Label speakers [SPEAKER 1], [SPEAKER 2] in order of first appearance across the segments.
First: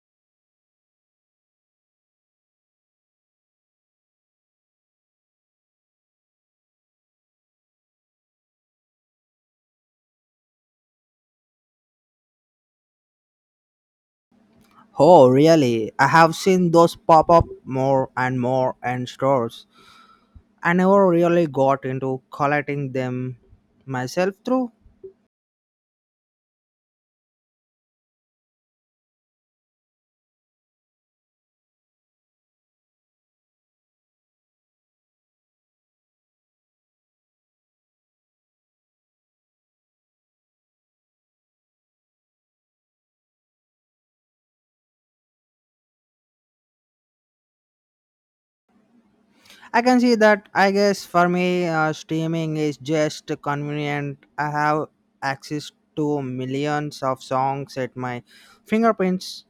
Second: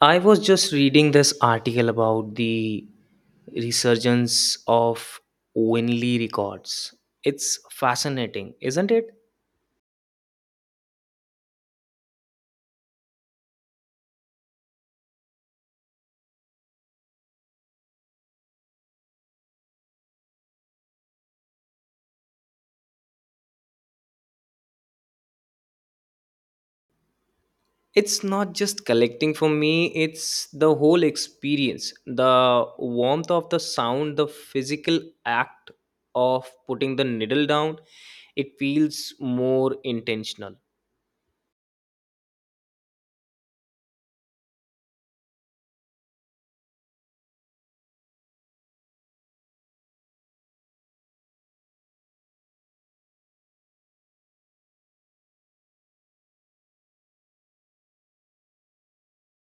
[SPEAKER 1] I was just reading this article about the resurgence of Winley records. It's fascinating, isn't it?
[SPEAKER 2] Oh, really? I have seen those pop up more and more in stores. I never really got into collecting them myself through.
[SPEAKER 1] It's not just collecting for me, it's the whole experience. The warmth of the sound, the physical act of putting the needle down, it feels more intentional.
[SPEAKER 2] I can see that. I guess for me, streaming is just convenient. I have access to millions of songs at my fingerprints.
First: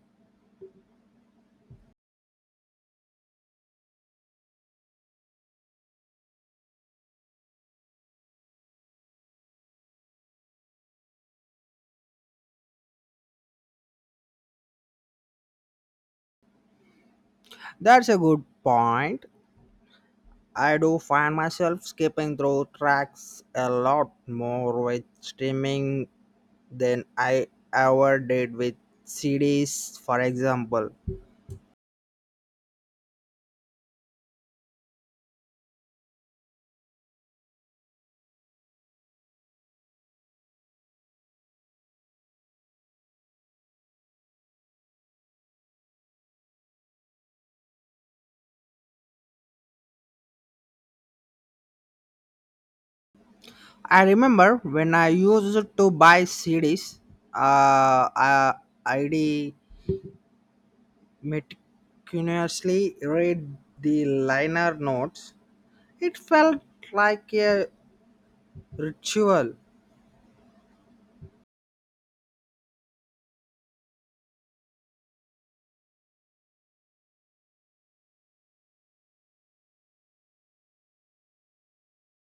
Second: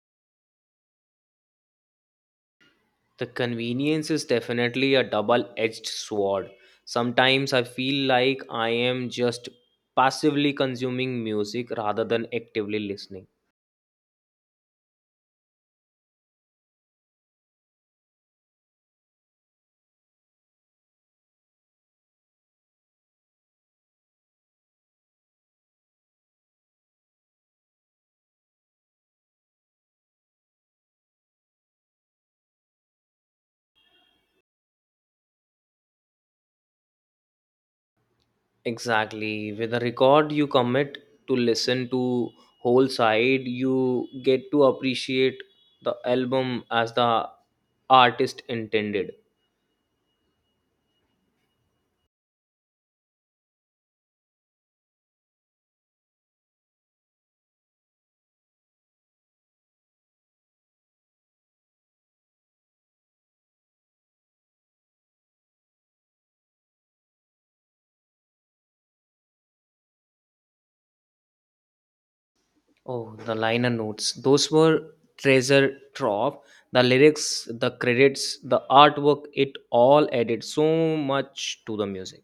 [SPEAKER 1] The convenience is definitely a double edged sword. Sometimes I feel like I am just passively consuming music rather than actively listening.
[SPEAKER 2] That's a good point. I do find myself skipping through tracks a lot more with streaming than I ever did with CDs, for example.
[SPEAKER 1] Exactly. With a record, you commit to listen to whole side, you get to appreciate the album as the artist intended.
[SPEAKER 2] I remember when I used to buy CDs, uh, uh, I, I'd meticulously read the liner notes. It felt like a ritual.
[SPEAKER 1] Oh, the liner notes. Those were treasure trove. The lyrics, the credits, the artwork, it all added so much to the music.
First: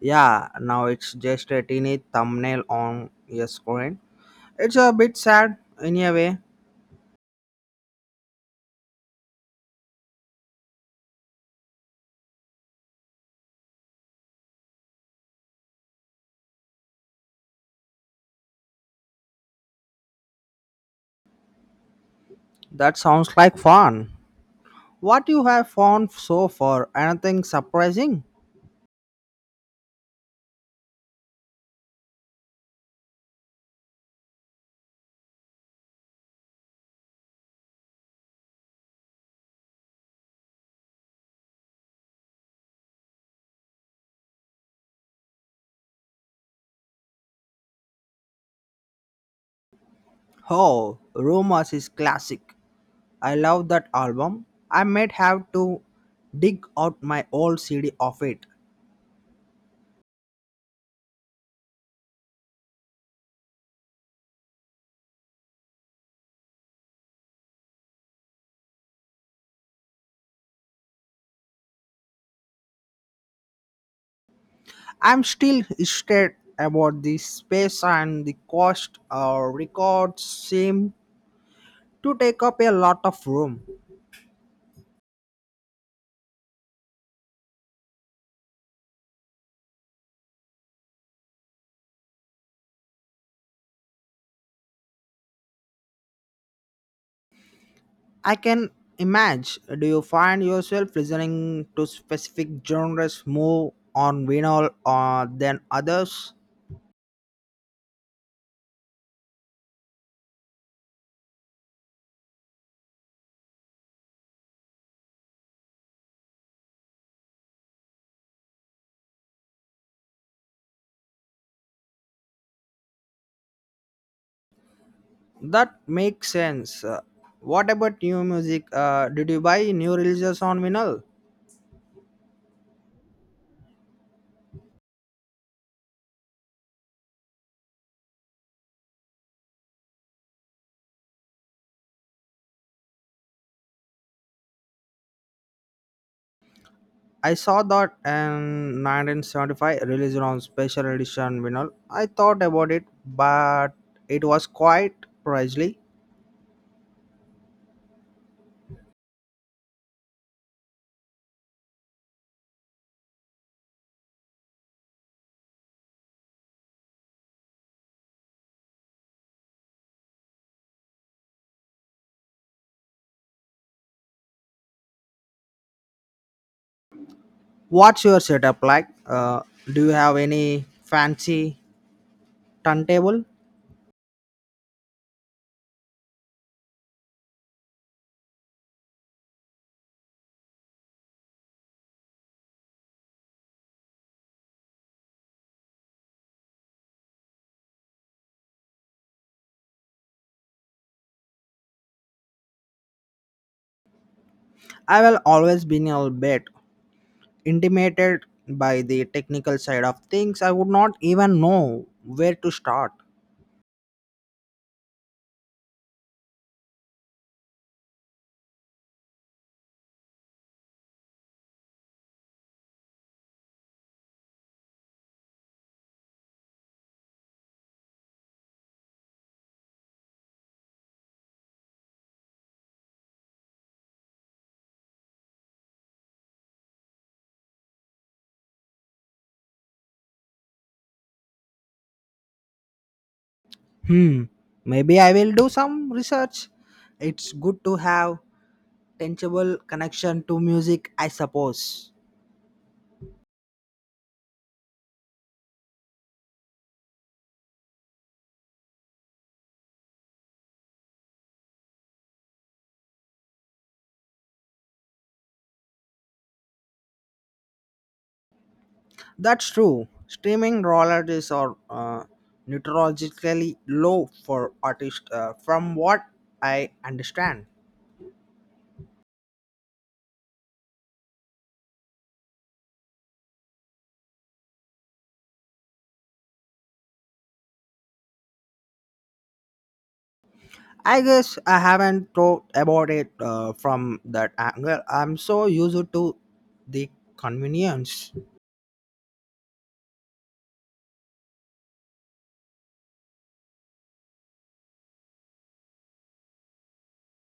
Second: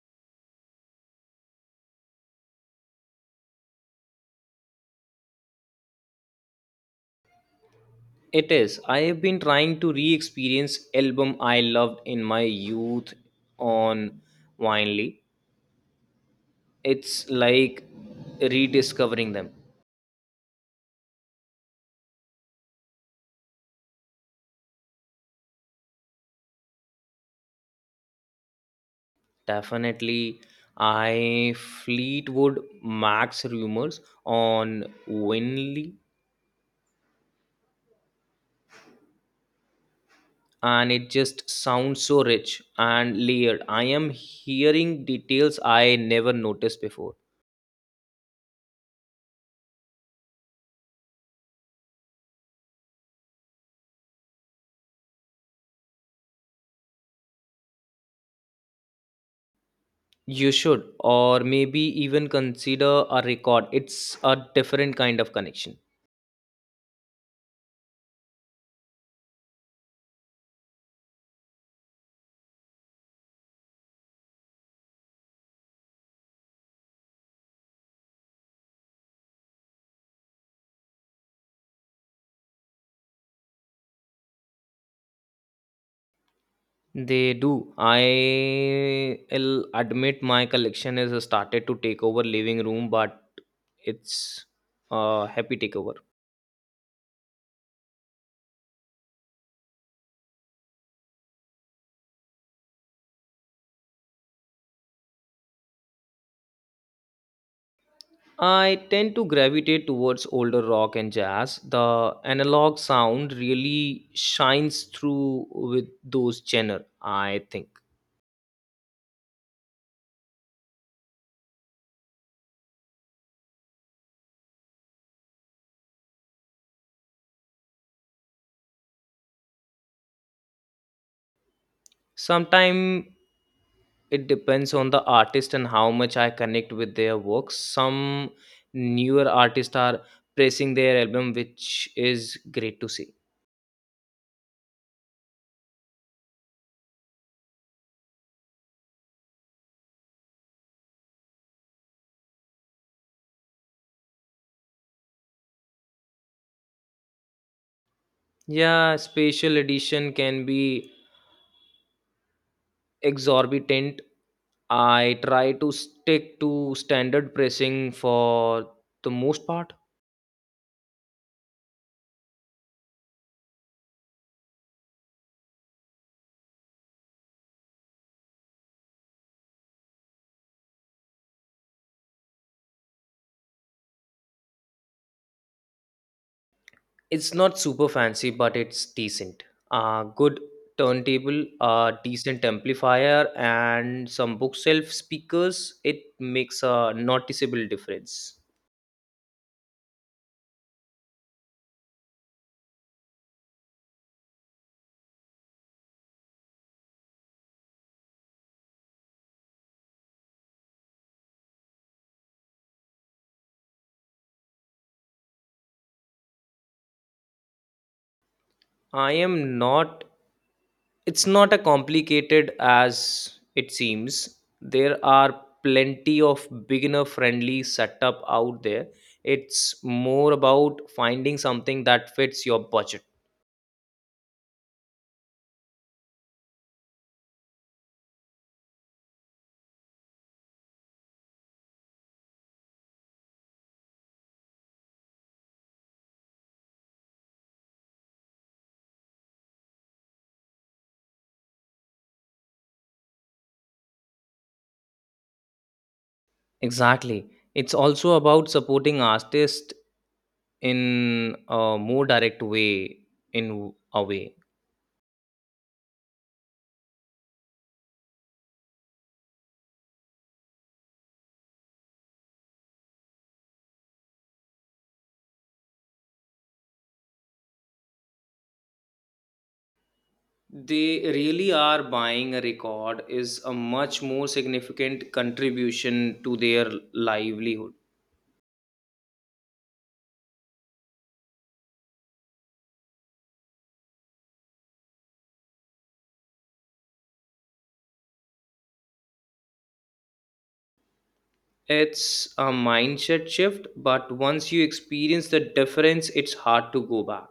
[SPEAKER 2] Yeah, now it's just a teeny thumbnail on your screen. It's a bit sad in a way.
[SPEAKER 1] It is. I have been trying to re-experience album I loved in my youth on Winely. It's like rediscovering them.
[SPEAKER 2] That sounds like fun. What you have found so far? Anything surprising?
[SPEAKER 1] Definitely I Fleetwood Mac's rumors on Winley, and it just sounds so rich and layered. I am hearing details I never noticed before.
[SPEAKER 2] Oh, Roma's is classic. I love that album. I might have to dig out my old CD of it.
[SPEAKER 1] You should, or maybe even consider a record. It's a different kind of connection.
[SPEAKER 2] I'm still scared about the space and the cost. Records seem to take up a lot of room.
[SPEAKER 1] They do. I'll admit my collection has started to take over living room, but it's a happy takeover.
[SPEAKER 2] I can imagine. Do you find yourself listening to specific genres more on vinyl than others?
[SPEAKER 1] I tend to gravitate towards older rock and jazz. The analog sound really shines through with those genre, I think.
[SPEAKER 2] That makes sense. What about new music? Did you buy new releases on vinyl?
[SPEAKER 1] Sometimes it depends on the artist and how much I connect with their works. Some newer artists are pressing their album, which is great to see.
[SPEAKER 2] I saw that in 1975 released on special edition vinyl. I thought about it, but it was quite pricey.
[SPEAKER 1] Yeah, special edition can be exorbitant. I try to stick to standard pressing for the most part.
[SPEAKER 2] What's your setup like? Do you have any fancy turntable?
[SPEAKER 1] It's not super fancy, but it's decent. A good turntable, a decent amplifier, and some bookshelf speakers. It makes a noticeable difference.
[SPEAKER 2] I will always been a bit intimidated by the technical side of things. I would not even know where to start.
[SPEAKER 1] I am not. It's not as complicated as it seems. There are plenty of beginner-friendly setup out there. It's more about finding something that fits your budget.
[SPEAKER 2] Hmm. Maybe I will do some research. It's good to have tangible connection to music, I suppose.
[SPEAKER 1] Exactly. It's also about supporting artists in a more direct way in a way
[SPEAKER 2] That's true. Streaming royalties are notoriously low for artists, from what I understand.
[SPEAKER 1] they really are. Buying a record is a much more significant contribution to their livelihood.
[SPEAKER 2] I guess I haven't thought about it from that angle. I'm so used to the convenience.
[SPEAKER 1] It's a mindset shift, but once you experience the difference it's hard to go back.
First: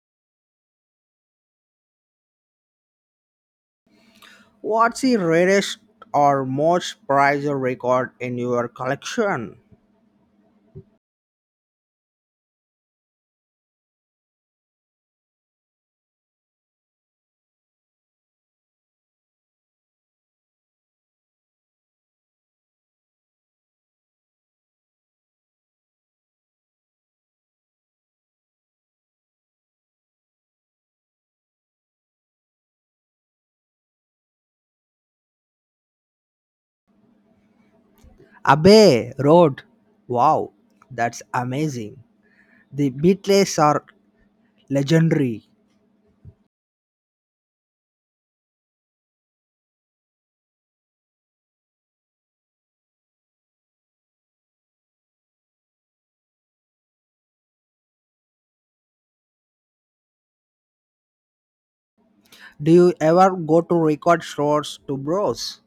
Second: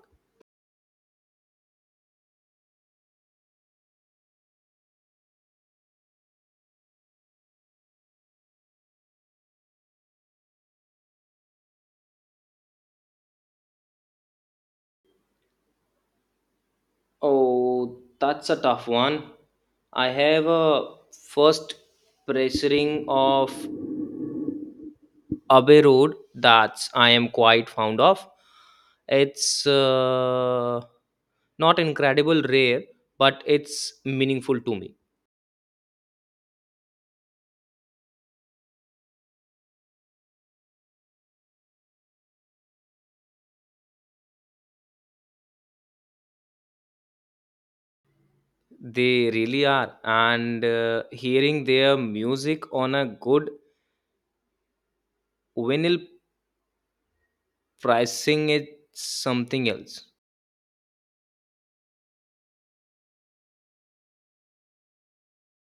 [SPEAKER 2] What's the rarest or most prized record in your collection?
[SPEAKER 1] Oh, that's a tough one. I have a first pressuring of Abbey Road that's I am quite fond of. It's not incredible rare, but it's meaningful to me.
[SPEAKER 2] Abbey Road. Wow, that's amazing. The Beatles are legendary.
[SPEAKER 1] They really are. And hearing their music on a good vinyl pricing, it's something else.
[SPEAKER 2] Do you ever go to record stores to browse?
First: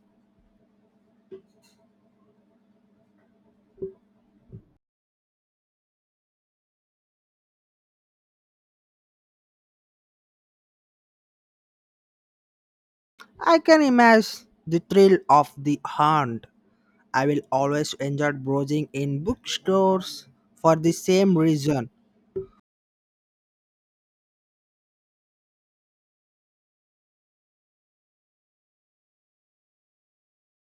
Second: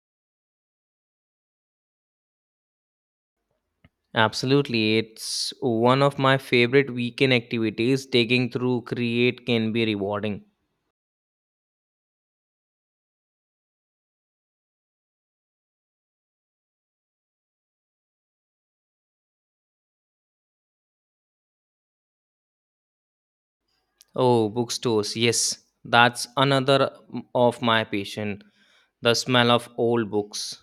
[SPEAKER 1] Absolutely. It's one of my favorite weekend activities. Taking through Create can be rewarding.
[SPEAKER 2] I can imagine the thrill of the hunt. I will always enjoy browsing in bookstores for the same reason.
[SPEAKER 1] Oh, bookstores. Yes, that's another of my passion. The smell of old books.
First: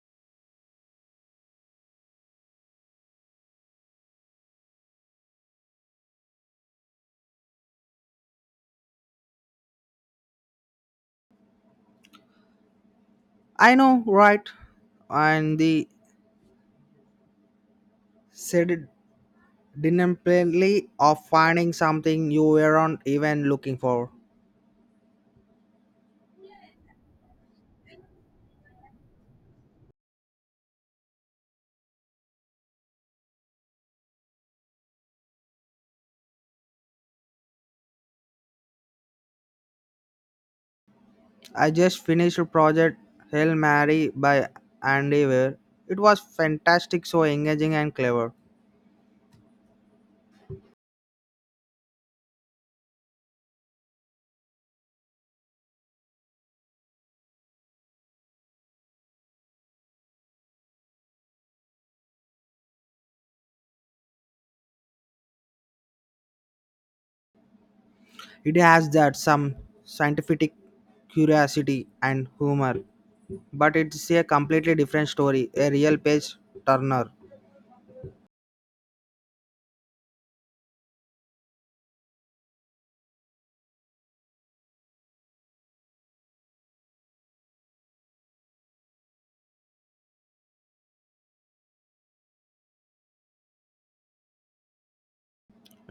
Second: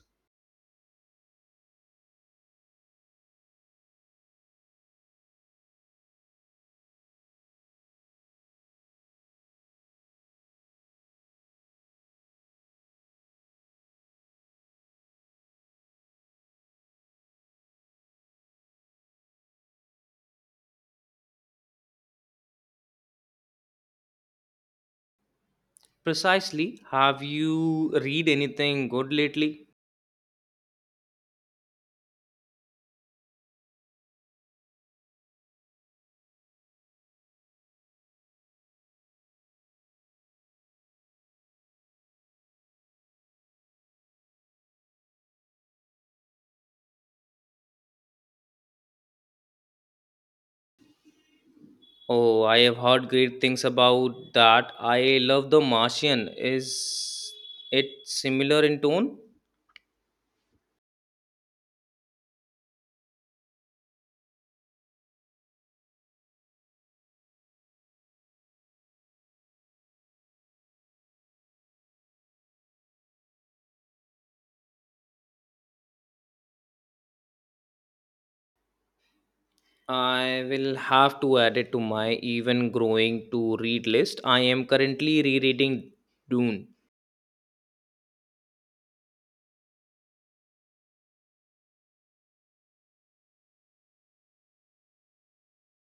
[SPEAKER 2] I know, right? And the sedentary of finding something you weren't even looking for.
[SPEAKER 1] Precisely. Have you read anything good lately?
[SPEAKER 2] I just finished a project Hail Mary by Andy Weir. It was fantastic, so engaging and clever.
[SPEAKER 1] Oh, I have heard great things about that. I love The Martian. Is it similar in tone?
[SPEAKER 2] It has that some scientific curiosity and humor, but it's a completely different story, a real page turner.
[SPEAKER 1] I will have to add it to my even growing to read list. I am currently rereading Dune.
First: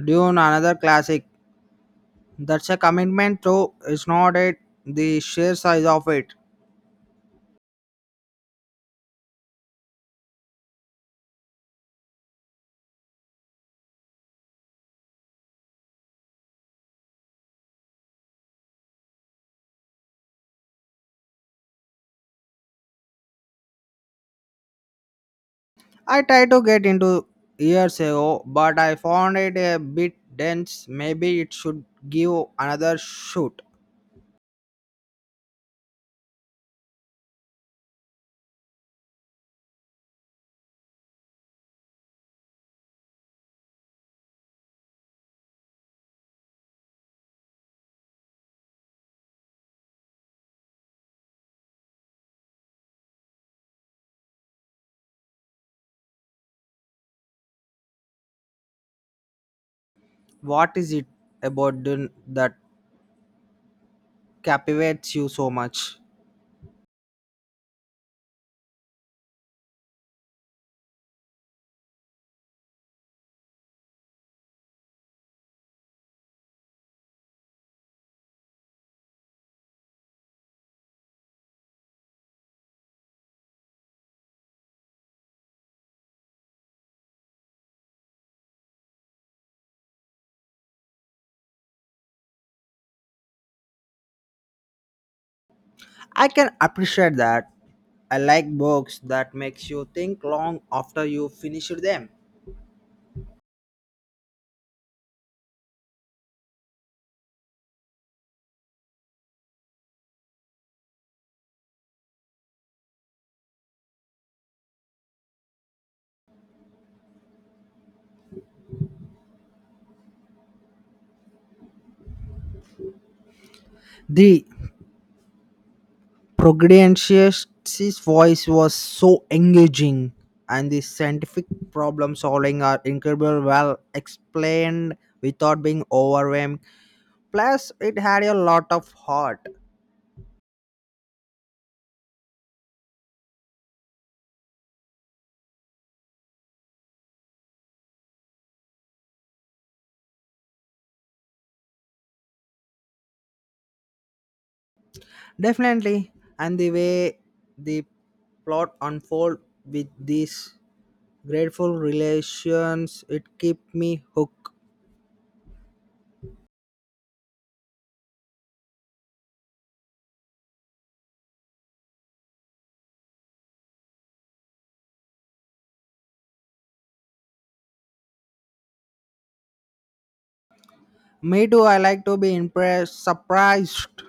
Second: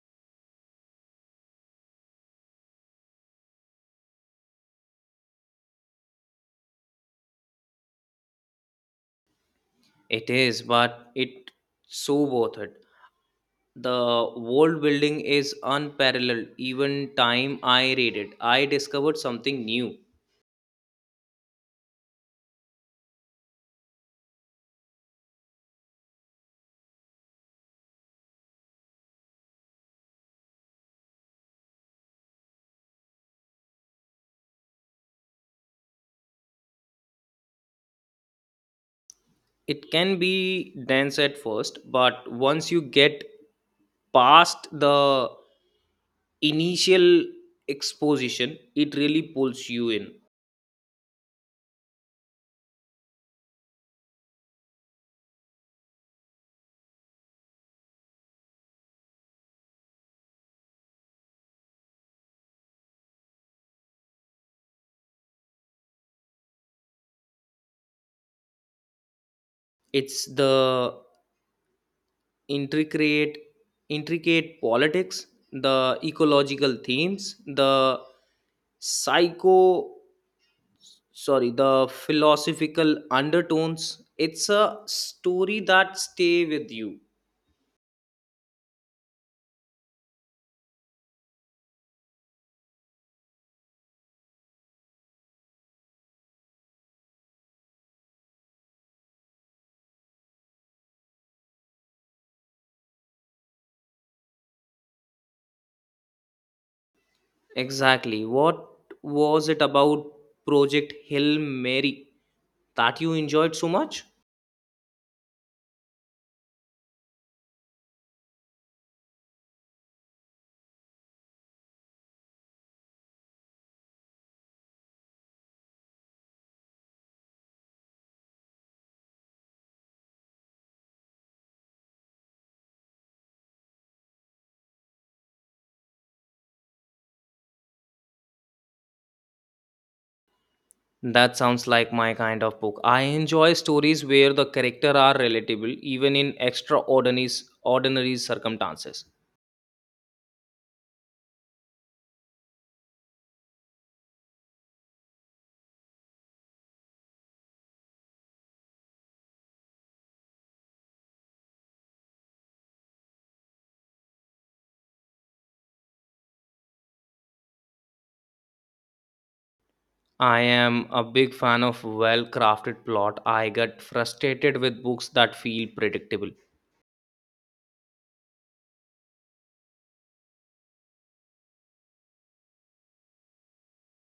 [SPEAKER 2] Dune, another classic. That's a commitment, though it's not it. The sheer size of it.
[SPEAKER 1] It is, but it's so worth it. The old building is unparalleled. Even time I read it I discovered something new.
[SPEAKER 2] I tried to get into years ago, but I found it a bit dense. Maybe it should give another shoot.
[SPEAKER 1] It can be dense at first, but once you get past the initial exposition it really pulls you in.
[SPEAKER 2] What is it about that captivates you so much?
[SPEAKER 1] It's the intricate intricate politics, the ecological themes, the psycho, sorry, the philosophical undertones. It's a story that stay with you.
[SPEAKER 2] I can appreciate that. I like books that makes you think long after you finish them.
[SPEAKER 1] Exactly. What was it about project hill mary that you enjoyed so much?
[SPEAKER 2] The Progodian's voice was so engaging, and the scientific problem solving are incredibly well explained without being overwhelmed. Plus, it had a lot of heart.
[SPEAKER 1] That sounds like my kind of book. I enjoy stories where the character are relatable even in extraordinary ordinary circumstances.
[SPEAKER 2] Definitely, and the way the plot unfold with this grateful relations it keep me hooked.
[SPEAKER 1] I am a big fan of well crafted plot. I get frustrated with books that feel predictable.
[SPEAKER 2] Me too. I like to be impressed, surprised.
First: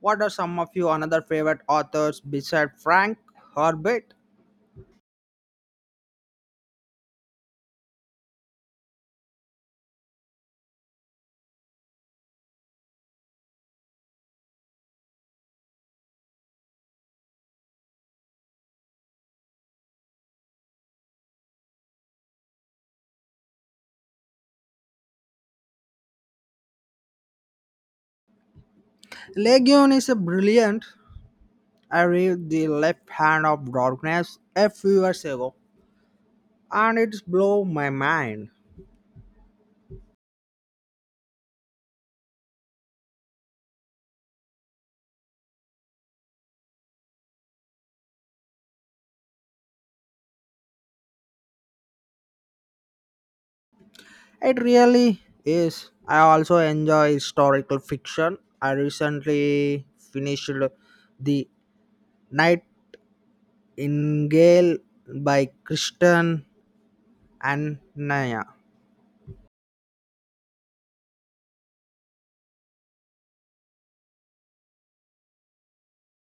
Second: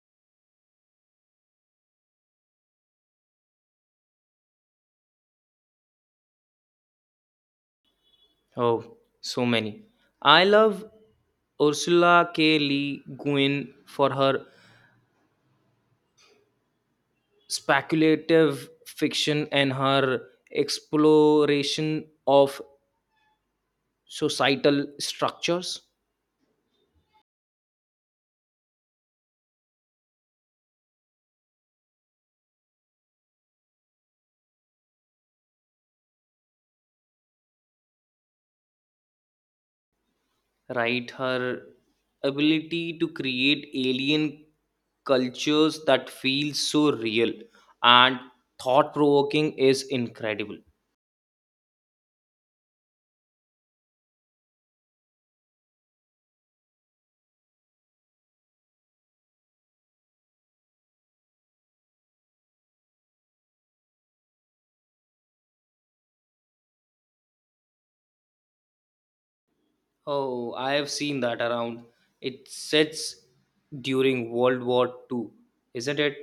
[SPEAKER 2] What are some of your another favorite authors beside Frank Herbert?
[SPEAKER 1] Oh, so many. I love Ursula K. Le Guin for her speculative fiction and her exploration of societal structures,
[SPEAKER 2] Legion is a brilliant. I read The Left Hand of Darkness a few years ago, and it's blow my mind.
[SPEAKER 1] right? Her ability to create alien cultures that feel so real and thought provoking is incredible.
[SPEAKER 2] It really is. I also enjoy historical fiction. I recently finished The Night Ingale by Christian and Naya.
[SPEAKER 1] Oh, I have seen that around. It sets during World War II, isn't it?